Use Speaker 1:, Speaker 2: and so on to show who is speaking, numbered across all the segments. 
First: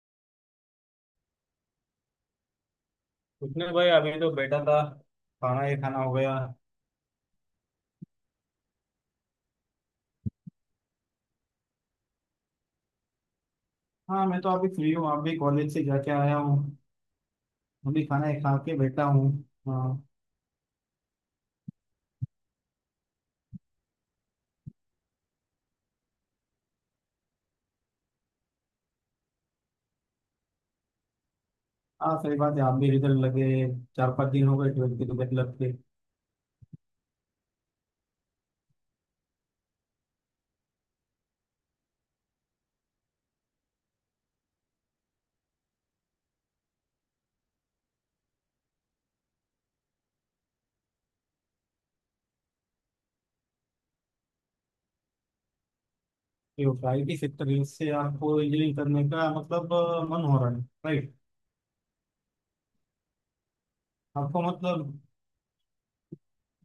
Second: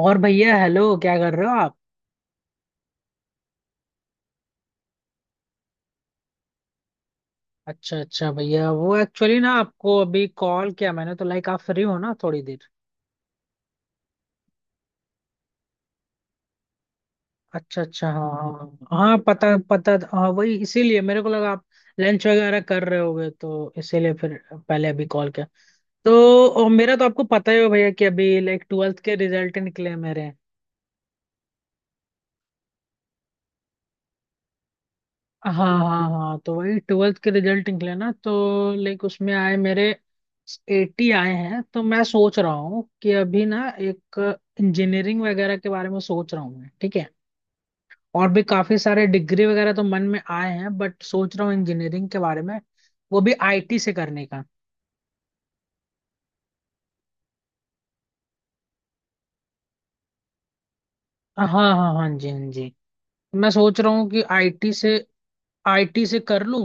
Speaker 1: और भैया हेलो, क्या कर रहे हो आप?
Speaker 2: कुछ नहीं भाई, अभी तो बैठा था। खाना ही खाना हो गया।
Speaker 1: अच्छा अच्छा भैया, वो एक्चुअली ना आपको अभी कॉल किया मैंने, तो लाइक आप फ्री हो ना थोड़ी देर?
Speaker 2: हाँ, मैं तो अभी फ्री हूँ। अभी कॉलेज से जाके आया हूँ।
Speaker 1: अच्छा
Speaker 2: अभी
Speaker 1: अच्छा,
Speaker 2: खाना
Speaker 1: हाँ।
Speaker 2: ही खा के
Speaker 1: हाँ
Speaker 2: बैठा
Speaker 1: हाँ,
Speaker 2: हूँ।
Speaker 1: पता पता
Speaker 2: हाँ
Speaker 1: था, हाँ वही इसीलिए मेरे को लगा आप लंच वगैरह कर रहे होगे, तो इसीलिए फिर पहले अभी कॉल किया। तो मेरा तो आपको पता ही हो भैया कि अभी लाइक ट्वेल्थ के रिजल्ट निकले हैं मेरे।
Speaker 2: हाँ, सही बात है। आप भी रिजल्ट लगे, 4-5 दिन हो गए ट्वेल्थ के रिजल्ट
Speaker 1: हाँ
Speaker 2: लगते।
Speaker 1: हाँ हाँ, तो वही ट्वेल्थ के रिजल्ट निकले ना, तो लाइक उसमें आए मेरे एटी आए हैं, तो मैं सोच रहा हूँ कि अभी ना एक इंजीनियरिंग वगैरह के बारे में सोच रहा हूँ मैं, ठीक है। और भी काफी सारे डिग्री वगैरह तो मन में आए हैं, बट सोच रहा हूँ इंजीनियरिंग के बारे में, वो भी आईटी से करने का।
Speaker 2: तो आईटी सेक्टर से आपको इंजीनियरिंग करने का मतलब मन हो रहा है, राइट।
Speaker 1: हाँ हाँ, हाँ जी, हाँ जी। मैं सोच रहा हूँ कि
Speaker 2: आपको
Speaker 1: आईटी से
Speaker 2: मतलब।
Speaker 1: आईटी से कर लूँ।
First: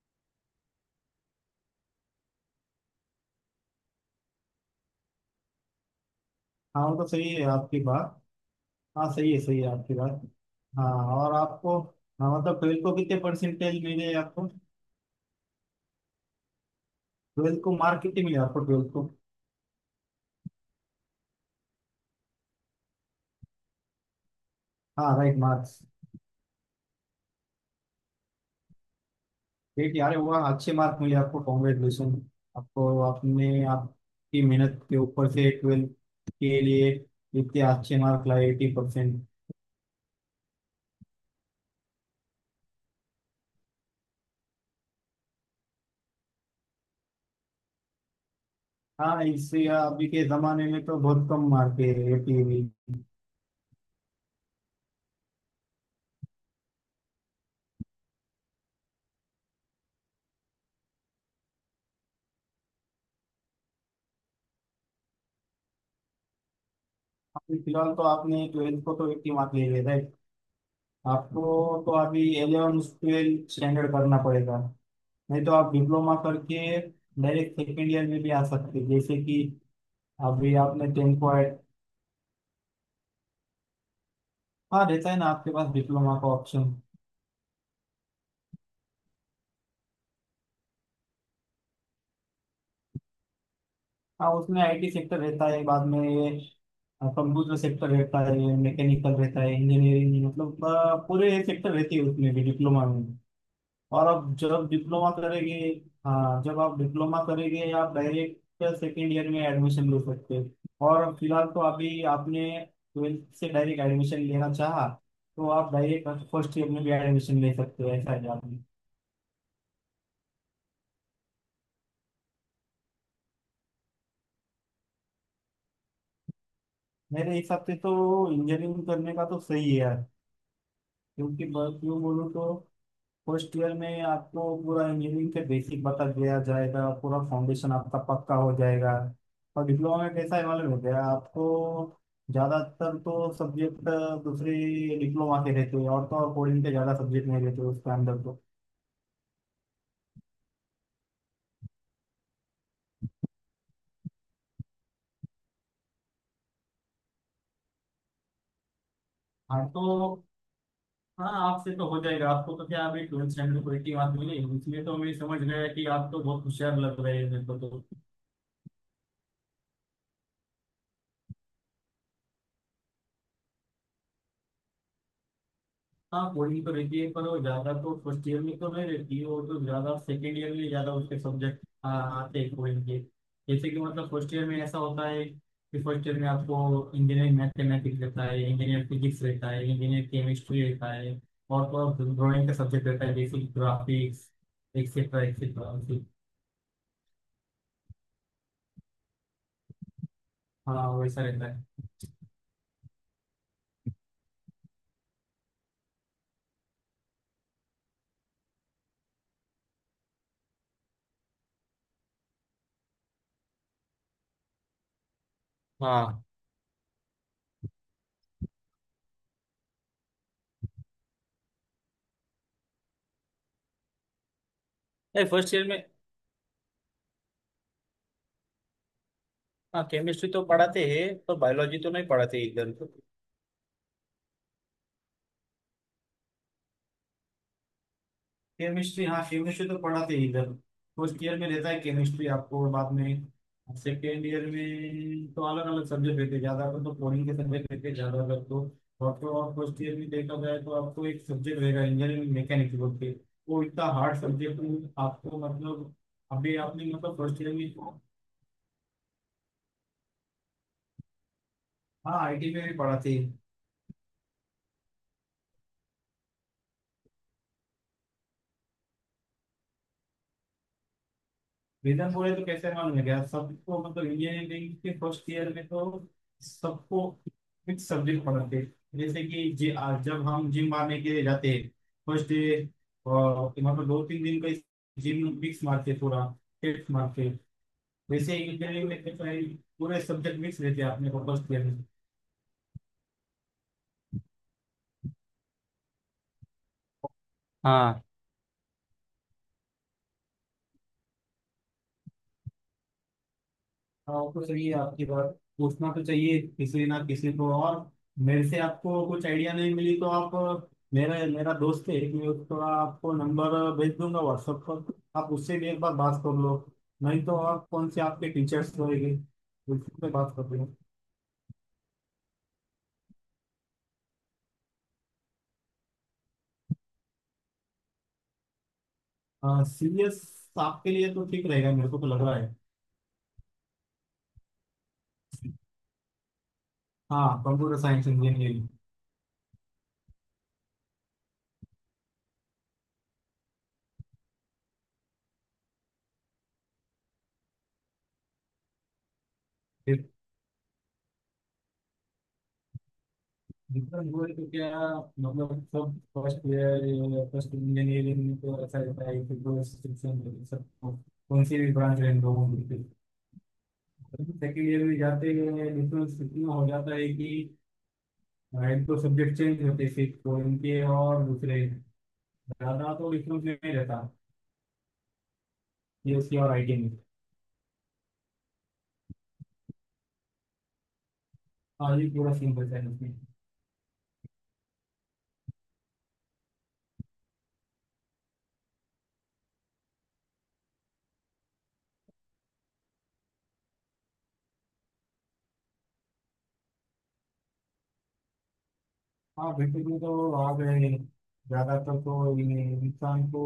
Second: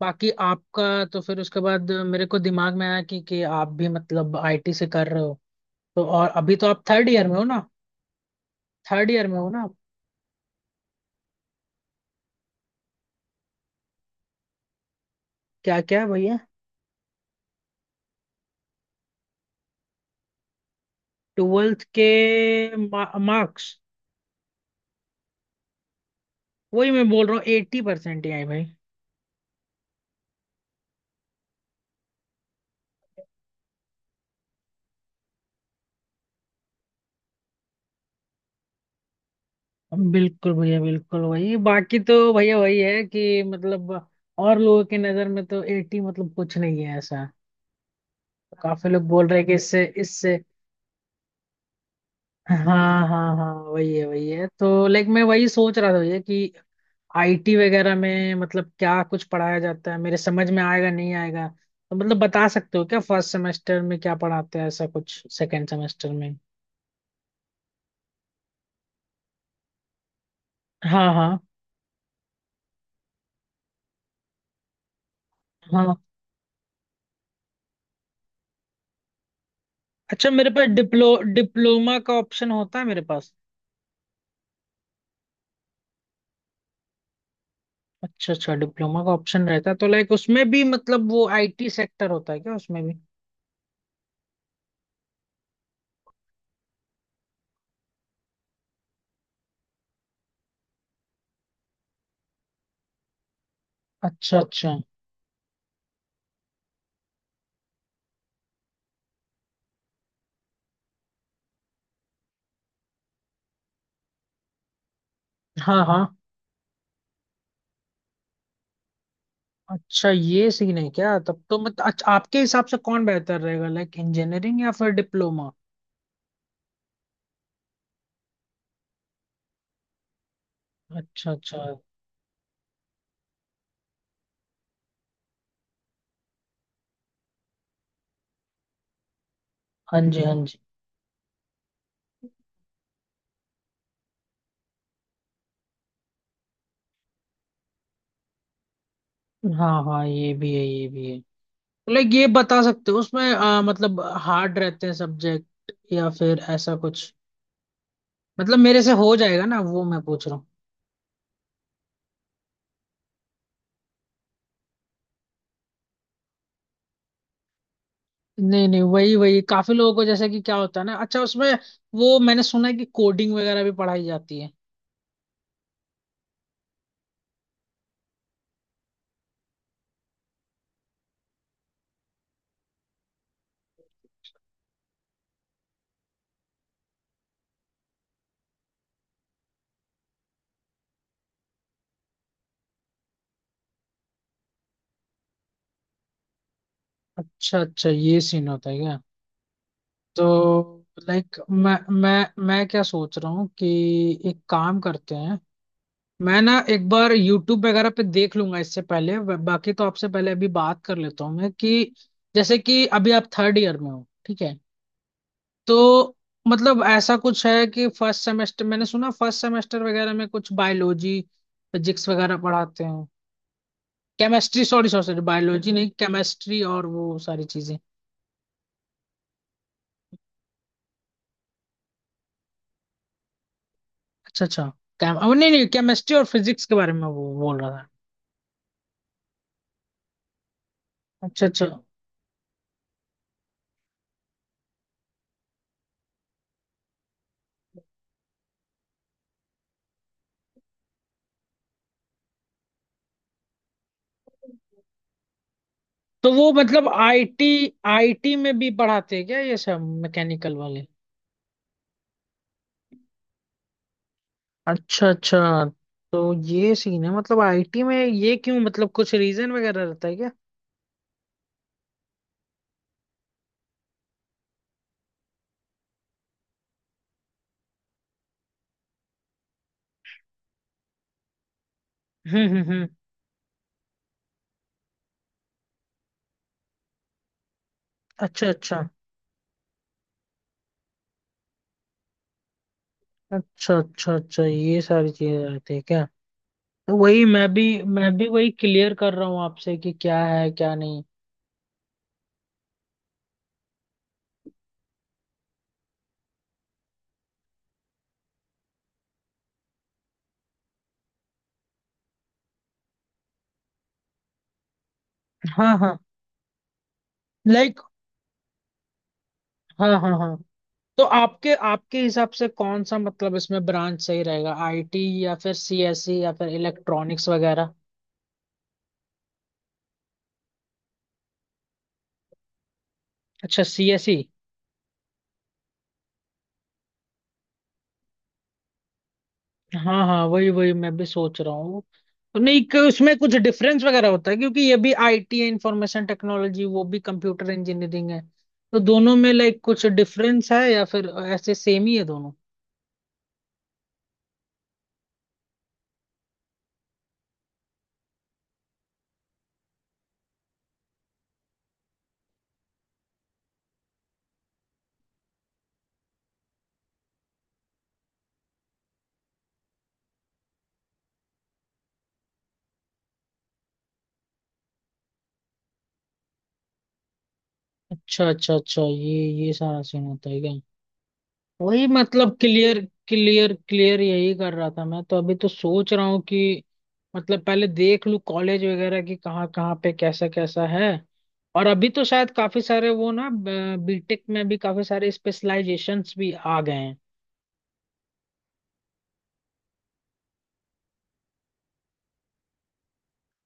Speaker 1: बाकी आपका, तो फिर उसके बाद मेरे को दिमाग में आया कि आप भी मतलब आईटी से कर रहे हो, तो और अभी तो आप
Speaker 2: हाँ, वो तो
Speaker 1: थर्ड ईयर
Speaker 2: सही
Speaker 1: में हो
Speaker 2: है
Speaker 1: ना,
Speaker 2: आपकी बात।
Speaker 1: थर्ड
Speaker 2: हाँ,
Speaker 1: ईयर में हो
Speaker 2: सही
Speaker 1: ना
Speaker 2: है
Speaker 1: आप?
Speaker 2: आपकी बात। हाँ, और आपको। हाँ, मतलब ट्वेल्थ को कितने परसेंटेज मिले आपको?
Speaker 1: क्या क्या है भैया?
Speaker 2: ट्वेल्थ को मार्क कितने मिले आपको ट्वेल्थ को?
Speaker 1: ट्वेल्थ के मार्क्स,
Speaker 2: हाँ राइट, मार्क्स।
Speaker 1: वही मैं बोल रहा हूँ, एट्टी परसेंट ही आए भाई।
Speaker 2: ठीक यार हुआ, अच्छे मार्क मिले आपको। कॉन्ग्रेचुलेशन आपको, आपने आपकी मेहनत के ऊपर से ट्वेल्थ के लिए इतने अच्छे मार्क लाए, 80%।
Speaker 1: बिल्कुल भैया बिल्कुल, वही बाकी तो भैया वही है कि मतलब और लोगों की नजर में तो एट्टी मतलब कुछ नहीं है ऐसा, काफी लोग
Speaker 2: हाँ,
Speaker 1: बोल रहे हैं कि
Speaker 2: इससे
Speaker 1: इससे
Speaker 2: अभी के
Speaker 1: इससे
Speaker 2: जमाने में तो बहुत कम मार्क है 80
Speaker 1: हाँ
Speaker 2: भी।
Speaker 1: हाँ हाँ, वही है वही है, तो लाइक मैं वही सोच रहा था भैया कि आईटी वगैरह में मतलब क्या कुछ पढ़ाया जाता है, मेरे समझ में आएगा, नहीं आएगा? तो मतलब बता सकते हो क्या फर्स्ट सेमेस्टर में क्या पढ़ाते हैं, ऐसा कुछ सेकंड सेमेस्टर में?
Speaker 2: अभी फिलहाल तो आपने ट्वेल्थ को तो 80 मार्क ले लिया, राइट?
Speaker 1: हाँ हाँ
Speaker 2: आपको। तो अभी एलेवन ट्वेल्थ स्टैंडर्ड करना पड़ेगा। नहीं तो आप
Speaker 1: हाँ।
Speaker 2: डिप्लोमा करके डायरेक्ट सेकेंड ईयर में भी आ सकते हैं। जैसे कि
Speaker 1: अच्छा, मेरे
Speaker 2: अभी
Speaker 1: पास
Speaker 2: आपने 10 को ऐड।
Speaker 1: डिप्लोमा का ऑप्शन होता है मेरे पास?
Speaker 2: हाँ, रहता है ना आपके पास डिप्लोमा का ऑप्शन।
Speaker 1: अच्छा अच्छा, डिप्लोमा का ऑप्शन रहता है, तो लाइक उसमें भी मतलब वो आईटी सेक्टर होता है क्या उसमें भी?
Speaker 2: हाँ, उसमें आईटी सेक्टर रहता है। बाद में ये कंप्यूटर सेक्टर रहता है, मैकेनिकल रहता है। इंजीनियरिंग मतलब पूरे सेक्टर रहती है उसमें भी डिप्लोमा में। और अब
Speaker 1: अच्छा
Speaker 2: जब
Speaker 1: अच्छा।
Speaker 2: डिप्लोमा करेंगे। हाँ, जब आप डिप्लोमा करेंगे आप डायरेक्ट सेकेंड ईयर में एडमिशन ले सकते हैं। और फिलहाल तो अभी आपने ट्वेल्थ से डायरेक्ट एडमिशन लेना चाहा, तो आप
Speaker 1: हाँ हाँ।
Speaker 2: डायरेक्ट फर्स्ट ईयर में भी एडमिशन ले सकते हो, ऐसा है आपने।
Speaker 1: अच्छा, ये सीन है क्या? तब तो मतलब अच्छा, आपके हिसाब से कौन बेहतर रहेगा, लाइक इंजीनियरिंग या फिर डिप्लोमा?
Speaker 2: मेरे हिसाब से तो इंजीनियरिंग करने का तो सही है यार।
Speaker 1: अच्छा
Speaker 2: क्योंकि
Speaker 1: अच्छा।
Speaker 2: क्यों बोलूँ तो फर्स्ट ईयर में आपको पूरा इंजीनियरिंग के बेसिक बता दिया जाएगा, पूरा फाउंडेशन आपका पक्का हो जाएगा। और डिप्लोमा
Speaker 1: हाँ
Speaker 2: में
Speaker 1: जी, हाँ
Speaker 2: कैसा है
Speaker 1: जी।
Speaker 2: मालूम हो गया आपको। ज़्यादातर तो सब्जेक्ट दूसरे डिप्लोमा के रहते हैं। और तो और कोडिंग के ज़्यादा सब्जेक्ट नहीं रहते उसके अंदर तो।
Speaker 1: हाँ हाँ, ये भी है ये भी है। लाइक ये बता सकते हो उसमें मतलब हार्ड रहते हैं सब्जेक्ट या फिर ऐसा कुछ? मतलब मेरे से हो जाएगा ना,
Speaker 2: हाँ
Speaker 1: वो मैं
Speaker 2: तो,
Speaker 1: पूछ रहा हूँ।
Speaker 2: हाँ आपसे तो हो जाएगा। आपको तो क्या अभी ट्वेल्थ स्टैंडर्ड कोई की बात मिली, इसलिए तो मैं समझ गया कि आप तो बहुत होशियार लग रहे हैं मेरे को तो।
Speaker 1: नहीं नहीं, वही वही, काफी लोगों को जैसे कि क्या होता है ना, अच्छा उसमें वो मैंने सुना है कि कोडिंग वगैरह भी पढ़ाई जाती है।
Speaker 2: हाँ, वही तो रहती है पर वो ज्यादा तो फर्स्ट ईयर में तो नहीं रहती है। वो तो ज्यादा सेकेंड ईयर में ज्यादा उसके सब्जेक्ट आते हैं कोई के। जैसे कि मतलब फर्स्ट ईयर में ऐसा होता है कि फर्स्ट ईयर में आपको इंजीनियरिंग मैथमेटिक्स रहता है, इंजीनियर फिजिक्स रहता है, इंजीनियर केमिस्ट्री रहता है, और तो ड्राइंग का सब्जेक्ट रहता है जैसे ग्राफिक्स, एक्सेट्रा एक्सेट्रा।
Speaker 1: अच्छा अच्छा, ये सीन होता है क्या? तो
Speaker 2: हाँ, वैसा
Speaker 1: लाइक
Speaker 2: रहता है।
Speaker 1: मैं क्या सोच रहा हूँ कि एक काम करते हैं, मैं ना एक बार YouTube वगैरह पे देख लूंगा, इससे पहले बाकी तो आपसे पहले अभी बात कर लेता हूँ मैं, कि जैसे कि अभी आप थर्ड ईयर में हो, ठीक है तो
Speaker 2: हाँ,
Speaker 1: मतलब ऐसा कुछ है कि फर्स्ट सेमेस्टर, मैंने सुना फर्स्ट सेमेस्टर वगैरह में कुछ बायोलॉजी, फिजिक्स वगैरह पढ़ाते हैं, केमिस्ट्री, सॉरी सॉरी सॉरी,
Speaker 2: नहीं फर्स्ट ईयर
Speaker 1: बायोलॉजी
Speaker 2: में,
Speaker 1: नहीं, केमिस्ट्री, और वो सारी चीजें।
Speaker 2: हाँ केमिस्ट्री तो पढ़ाते हैं। पर बायोलॉजी तो नहीं पढ़ाते इधर।
Speaker 1: अच्छा अच्छा। केम अब नहीं नहीं, केमिस्ट्री और फिजिक्स के बारे में वो बोल रहा था।
Speaker 2: केमिस्ट्री, हाँ केमिस्ट्री तो पढ़ाते ही इधर। फर्स्ट ईयर
Speaker 1: अच्छा
Speaker 2: में
Speaker 1: अच्छा।
Speaker 2: रहता है केमिस्ट्री आपको और बाद में। सेकेंड ईयर में तो अलग अलग सब्जेक्ट रहते हैं। ज्यादातर तो कोडिंग के सब्जेक्ट रहते हैं ज्यादातर तो। और तो और फर्स्ट ईयर में देखा जाए तो आपको एक सब्जेक्ट रहेगा इंजीनियरिंग मैकेनिक्स बोल के, वो इतना हार्ड सब्जेक्ट। आपको मतलब
Speaker 1: तो वो
Speaker 2: अभी आपने
Speaker 1: मतलब
Speaker 2: मतलब फर्स्ट
Speaker 1: आईटी
Speaker 2: ईयर में।
Speaker 1: आईटी में भी पढ़ाते हैं क्या ये सब मैकेनिकल वाले?
Speaker 2: हाँ, आईटी में भी पढ़ाते हैं।
Speaker 1: अच्छा अच्छा। तो ये सीन है, मतलब आईटी में ये क्यों, मतलब कुछ रीजन वगैरह रहता है क्या?
Speaker 2: रीजन बोले तो कैसे मालूम है क्या सबको? मतलब ये है कि फर्स्ट ईयर में तो सबको फिक्स सब्जेक्ट पढ़ाते हैं। जैसे कि जे आज जब हम जिम मारने के लिए जाते हैं फर्स्ट डे,
Speaker 1: हम्म।
Speaker 2: मतलब 2-3 दिन का जिम मिक्स मारते थोड़ा, टेस्ट मारते, वैसे
Speaker 1: अच्छा अच्छा
Speaker 2: इंजीनियरिंग में कैसा है, पूरे सब्जेक्ट मिक्स रहते हैं अपने को फर्स्ट ईयर में।
Speaker 1: अच्छा। अच्छा अच्छा, ये सारी चीजें रहती है क्या? तो वही मैं भी
Speaker 2: हाँ
Speaker 1: मैं भी वही क्लियर कर रहा हूँ आपसे कि क्या है क्या नहीं।
Speaker 2: हाँ, तो सही है आपकी बात। पूछना तो चाहिए किसी ना किसी को और। मेरे से आपको कुछ आइडिया नहीं मिली तो आप मेरा मेरा दोस्त है, मैं उसको आपको नंबर भेज दूंगा व्हाट्सएप पर। आप उससे भी
Speaker 1: हाँ
Speaker 2: एक बार
Speaker 1: हाँ,
Speaker 2: बात कर लो। नहीं तो आप
Speaker 1: लाइक,
Speaker 2: कौन से आपके टीचर्स होंगे,
Speaker 1: हाँ हाँ
Speaker 2: उससे बात
Speaker 1: हाँ।
Speaker 2: कर लो।
Speaker 1: तो आपके आपके हिसाब से कौन सा मतलब इसमें ब्रांच सही रहेगा, आईटी या फिर सीएसई या फिर इलेक्ट्रॉनिक्स वगैरह?
Speaker 2: सीरियस आपके लिए तो ठीक रहेगा, मेरे को तो लग रहा है।
Speaker 1: अच्छा सीएसई।
Speaker 2: हाँ, कंप्यूटर साइंस इंजीनियरिंग।
Speaker 1: हाँ हाँ, वही वही मैं भी सोच रहा हूँ। नहीं, कि उसमें कुछ डिफरेंस वगैरह होता है क्योंकि ये भी आईटी है, इंफॉर्मेशन टेक्नोलॉजी, वो भी कंप्यूटर इंजीनियरिंग है, तो दोनों में लाइक कुछ डिफरेंस है या फिर ऐसे सेम ही है दोनों?
Speaker 2: मतलब वो तो क्या, मतलब सब फर्स्ट ईयर फर्स्ट इंजीनियरिंग में तो ऐसा रहता है कि दो restriction सबको, कौन सी भी ब्रांच रहे दो होंगे। सेकेंड ईयर में जाते हैं डिफरेंस इतना हो जाता है कि एक तो सब्जेक्ट चेंज होते हैं सिर्फ तो इनके, और दूसरे ज़्यादा तो डिफरेंस नहीं रहता ये उसकी और आईटी में।
Speaker 1: अच्छा अच्छा अच्छा, ये सारा सीन होता है क्या? वही
Speaker 2: हाँ, ये पूरा
Speaker 1: मतलब,
Speaker 2: सीन रहता
Speaker 1: क्लियर
Speaker 2: है इसमें।
Speaker 1: क्लियर क्लियर, यही कर रहा था मैं। तो अभी तो सोच रहा हूँ कि मतलब पहले देख लूँ कॉलेज वगैरह की, कहाँ कहाँ पे कैसा कैसा है, और अभी तो शायद काफी सारे वो ना, बीटेक में भी काफी सारे स्पेशलाइजेशंस भी आ गए हैं।
Speaker 2: हाँ, बिल्कुल में तो आ गए। ज़्यादातर तो ये इंसान को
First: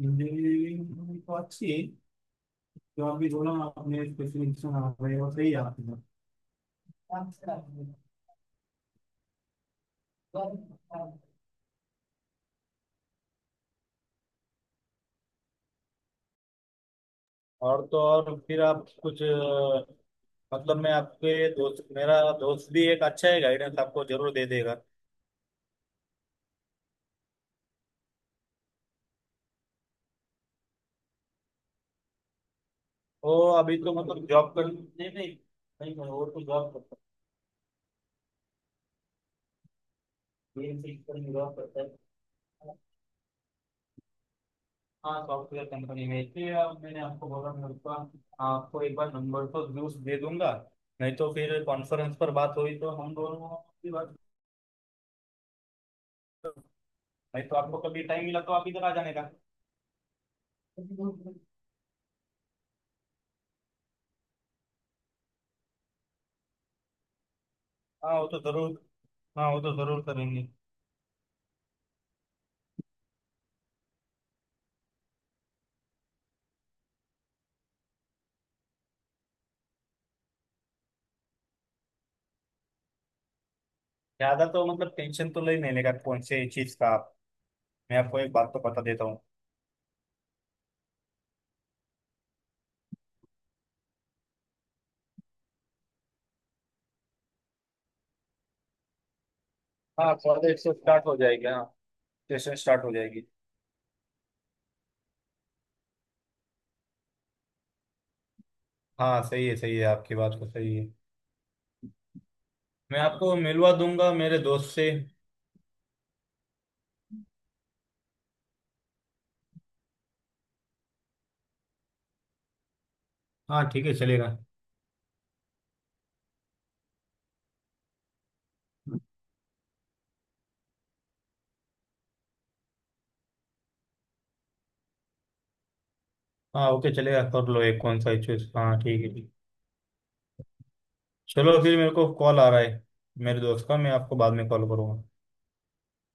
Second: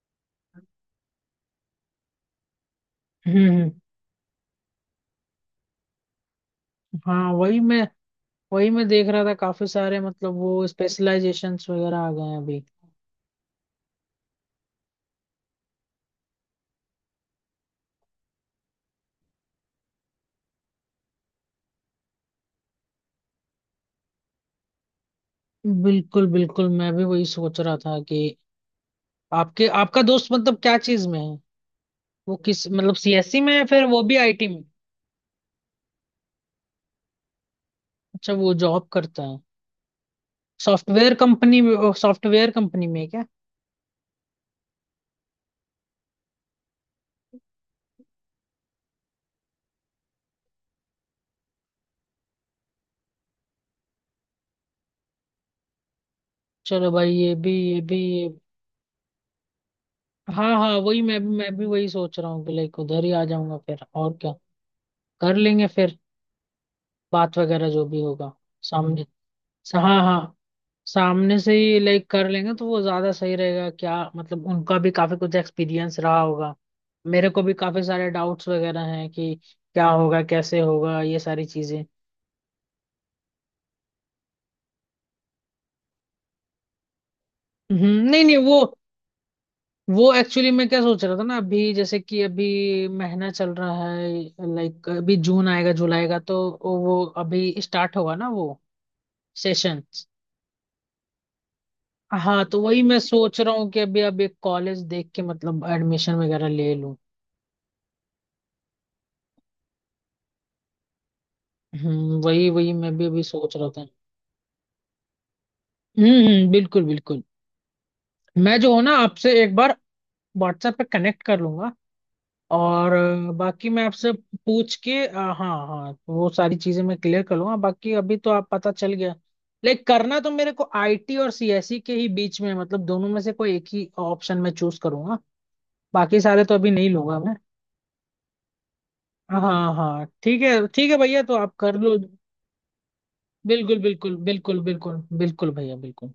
Speaker 2: इंजीनियरिंग तो अच्छी है। जो आप भी
Speaker 1: हम्म
Speaker 2: बोला ना,
Speaker 1: हम्म।
Speaker 2: आपने स्पेशलिस्टेशन आ रहे हो, सही है आपने।
Speaker 1: हाँ, वही मैं देख रहा था, काफी सारे मतलब वो स्पेशलाइजेशंस वगैरह आ गए हैं अभी।
Speaker 2: और तो और फिर आप कुछ मतलब मैं आपके दोस्त मेरा दोस्त भी एक अच्छा है, गाइडेंस आपको जरूर दे देगा।
Speaker 1: बिल्कुल बिल्कुल, मैं भी वही सोच रहा था कि आपके आपका दोस्त मतलब क्या चीज में है, वो किस मतलब
Speaker 2: वो
Speaker 1: सीएससी में है
Speaker 2: अभी
Speaker 1: फिर
Speaker 2: तो
Speaker 1: वो भी
Speaker 2: मतलब
Speaker 1: आईटी
Speaker 2: जॉब
Speaker 1: में?
Speaker 2: कर नहीं नहीं। नहीं नहीं, वो तो जॉब करता
Speaker 1: अच्छा, वो जॉब करता है
Speaker 2: है। ये चीज पर जॉब करता है।
Speaker 1: सॉफ्टवेयर कंपनी में है क्या?
Speaker 2: हाँ, सॉफ्टवेयर कंपनी में, इसलिए अब मैंने आपको बोला मैं उसका आपको एक बार नंबर तो जरूर दे दूंगा। नहीं तो फिर कॉन्फ्रेंस पर बात हुई तो हम दोनों की बात।
Speaker 1: चलो भाई, ये
Speaker 2: नहीं
Speaker 1: भी
Speaker 2: तो आपको
Speaker 1: ये भी
Speaker 2: कभी टाइम
Speaker 1: ये।
Speaker 2: मिला तो आप इधर आ जाने का।
Speaker 1: हाँ हाँ, वही मैं भी वही सोच रहा हूँ कि लाइक उधर ही आ जाऊंगा फिर और क्या, कर लेंगे फिर, बात वगैरह जो भी
Speaker 2: हाँ, वो
Speaker 1: होगा
Speaker 2: तो जरूर।
Speaker 1: सामने।
Speaker 2: हाँ, वो तो
Speaker 1: हाँ
Speaker 2: जरूर
Speaker 1: हाँ,
Speaker 2: करेंगे।
Speaker 1: सामने से ही लाइक कर लेंगे तो वो ज्यादा सही रहेगा क्या, मतलब उनका भी काफी कुछ एक्सपीरियंस रहा होगा, मेरे को भी काफी सारे डाउट्स वगैरह हैं कि क्या होगा, कैसे होगा, ये सारी चीजें।
Speaker 2: ज्यादा तो मतलब टेंशन तो ले नहीं लेगा कौन से चीज का आप।
Speaker 1: हम्म,
Speaker 2: मैं आपको
Speaker 1: नहीं
Speaker 2: एक
Speaker 1: नहीं।
Speaker 2: बात तो
Speaker 1: वो
Speaker 2: बता देता हूँ।
Speaker 1: वो एक्चुअली मैं क्या सोच रहा था ना, अभी जैसे कि अभी महीना चल रहा है, लाइक अभी जून आएगा जुलाई का, तो वो अभी स्टार्ट होगा ना वो सेशन।
Speaker 2: हाँ, कॉलेज से स्टार्ट हो जाएगी। हाँ,
Speaker 1: हाँ,
Speaker 2: सेशन
Speaker 1: तो वही
Speaker 2: स्टार्ट हो
Speaker 1: मैं
Speaker 2: जाएगी।
Speaker 1: सोच रहा हूँ कि अभी अब एक कॉलेज देख के मतलब एडमिशन वगैरह ले लूँ।
Speaker 2: हाँ, सही है आपकी बात तो सही है।
Speaker 1: हम्म, वही वही मैं
Speaker 2: मैं
Speaker 1: भी अभी
Speaker 2: आपको
Speaker 1: सोच रहा
Speaker 2: मिलवा
Speaker 1: था।
Speaker 2: दूंगा मेरे दोस्त से।
Speaker 1: बिल्कुल बिल्कुल। मैं जो हूँ ना, आपसे एक बार व्हाट्सएप पे कनेक्ट कर लूंगा, और बाकी
Speaker 2: हाँ,
Speaker 1: मैं
Speaker 2: ठीक है
Speaker 1: आपसे
Speaker 2: चलेगा।
Speaker 1: पूछ के हाँ, हाँ, वो सारी चीजें मैं क्लियर कर लूंगा। बाकी अभी तो आप पता चल गया, लाइक करना तो मेरे को आईटी और सीएसई के ही बीच में है, मतलब दोनों में से कोई एक ही ऑप्शन मैं चूज करूंगा, बाकी सारे तो अभी
Speaker 2: हाँ,
Speaker 1: नहीं
Speaker 2: ओके
Speaker 1: लूंगा
Speaker 2: चलेगा,
Speaker 1: मैं।
Speaker 2: कर लो एक कौन सा चूज। हाँ, ठीक है ठीक।
Speaker 1: हाँ हाँ, ठीक है भैया, तो
Speaker 2: चलो
Speaker 1: आप कर
Speaker 2: फिर, मेरे
Speaker 1: लो।
Speaker 2: को कॉल आ रहा है मेरे दोस्त का,
Speaker 1: बिल्कुल
Speaker 2: मैं
Speaker 1: बिल्कुल
Speaker 2: आपको बाद में
Speaker 1: बिल्कुल
Speaker 2: कॉल
Speaker 1: बिल्कुल
Speaker 2: करूँगा।
Speaker 1: बिल्कुल भैया बिल्कुल।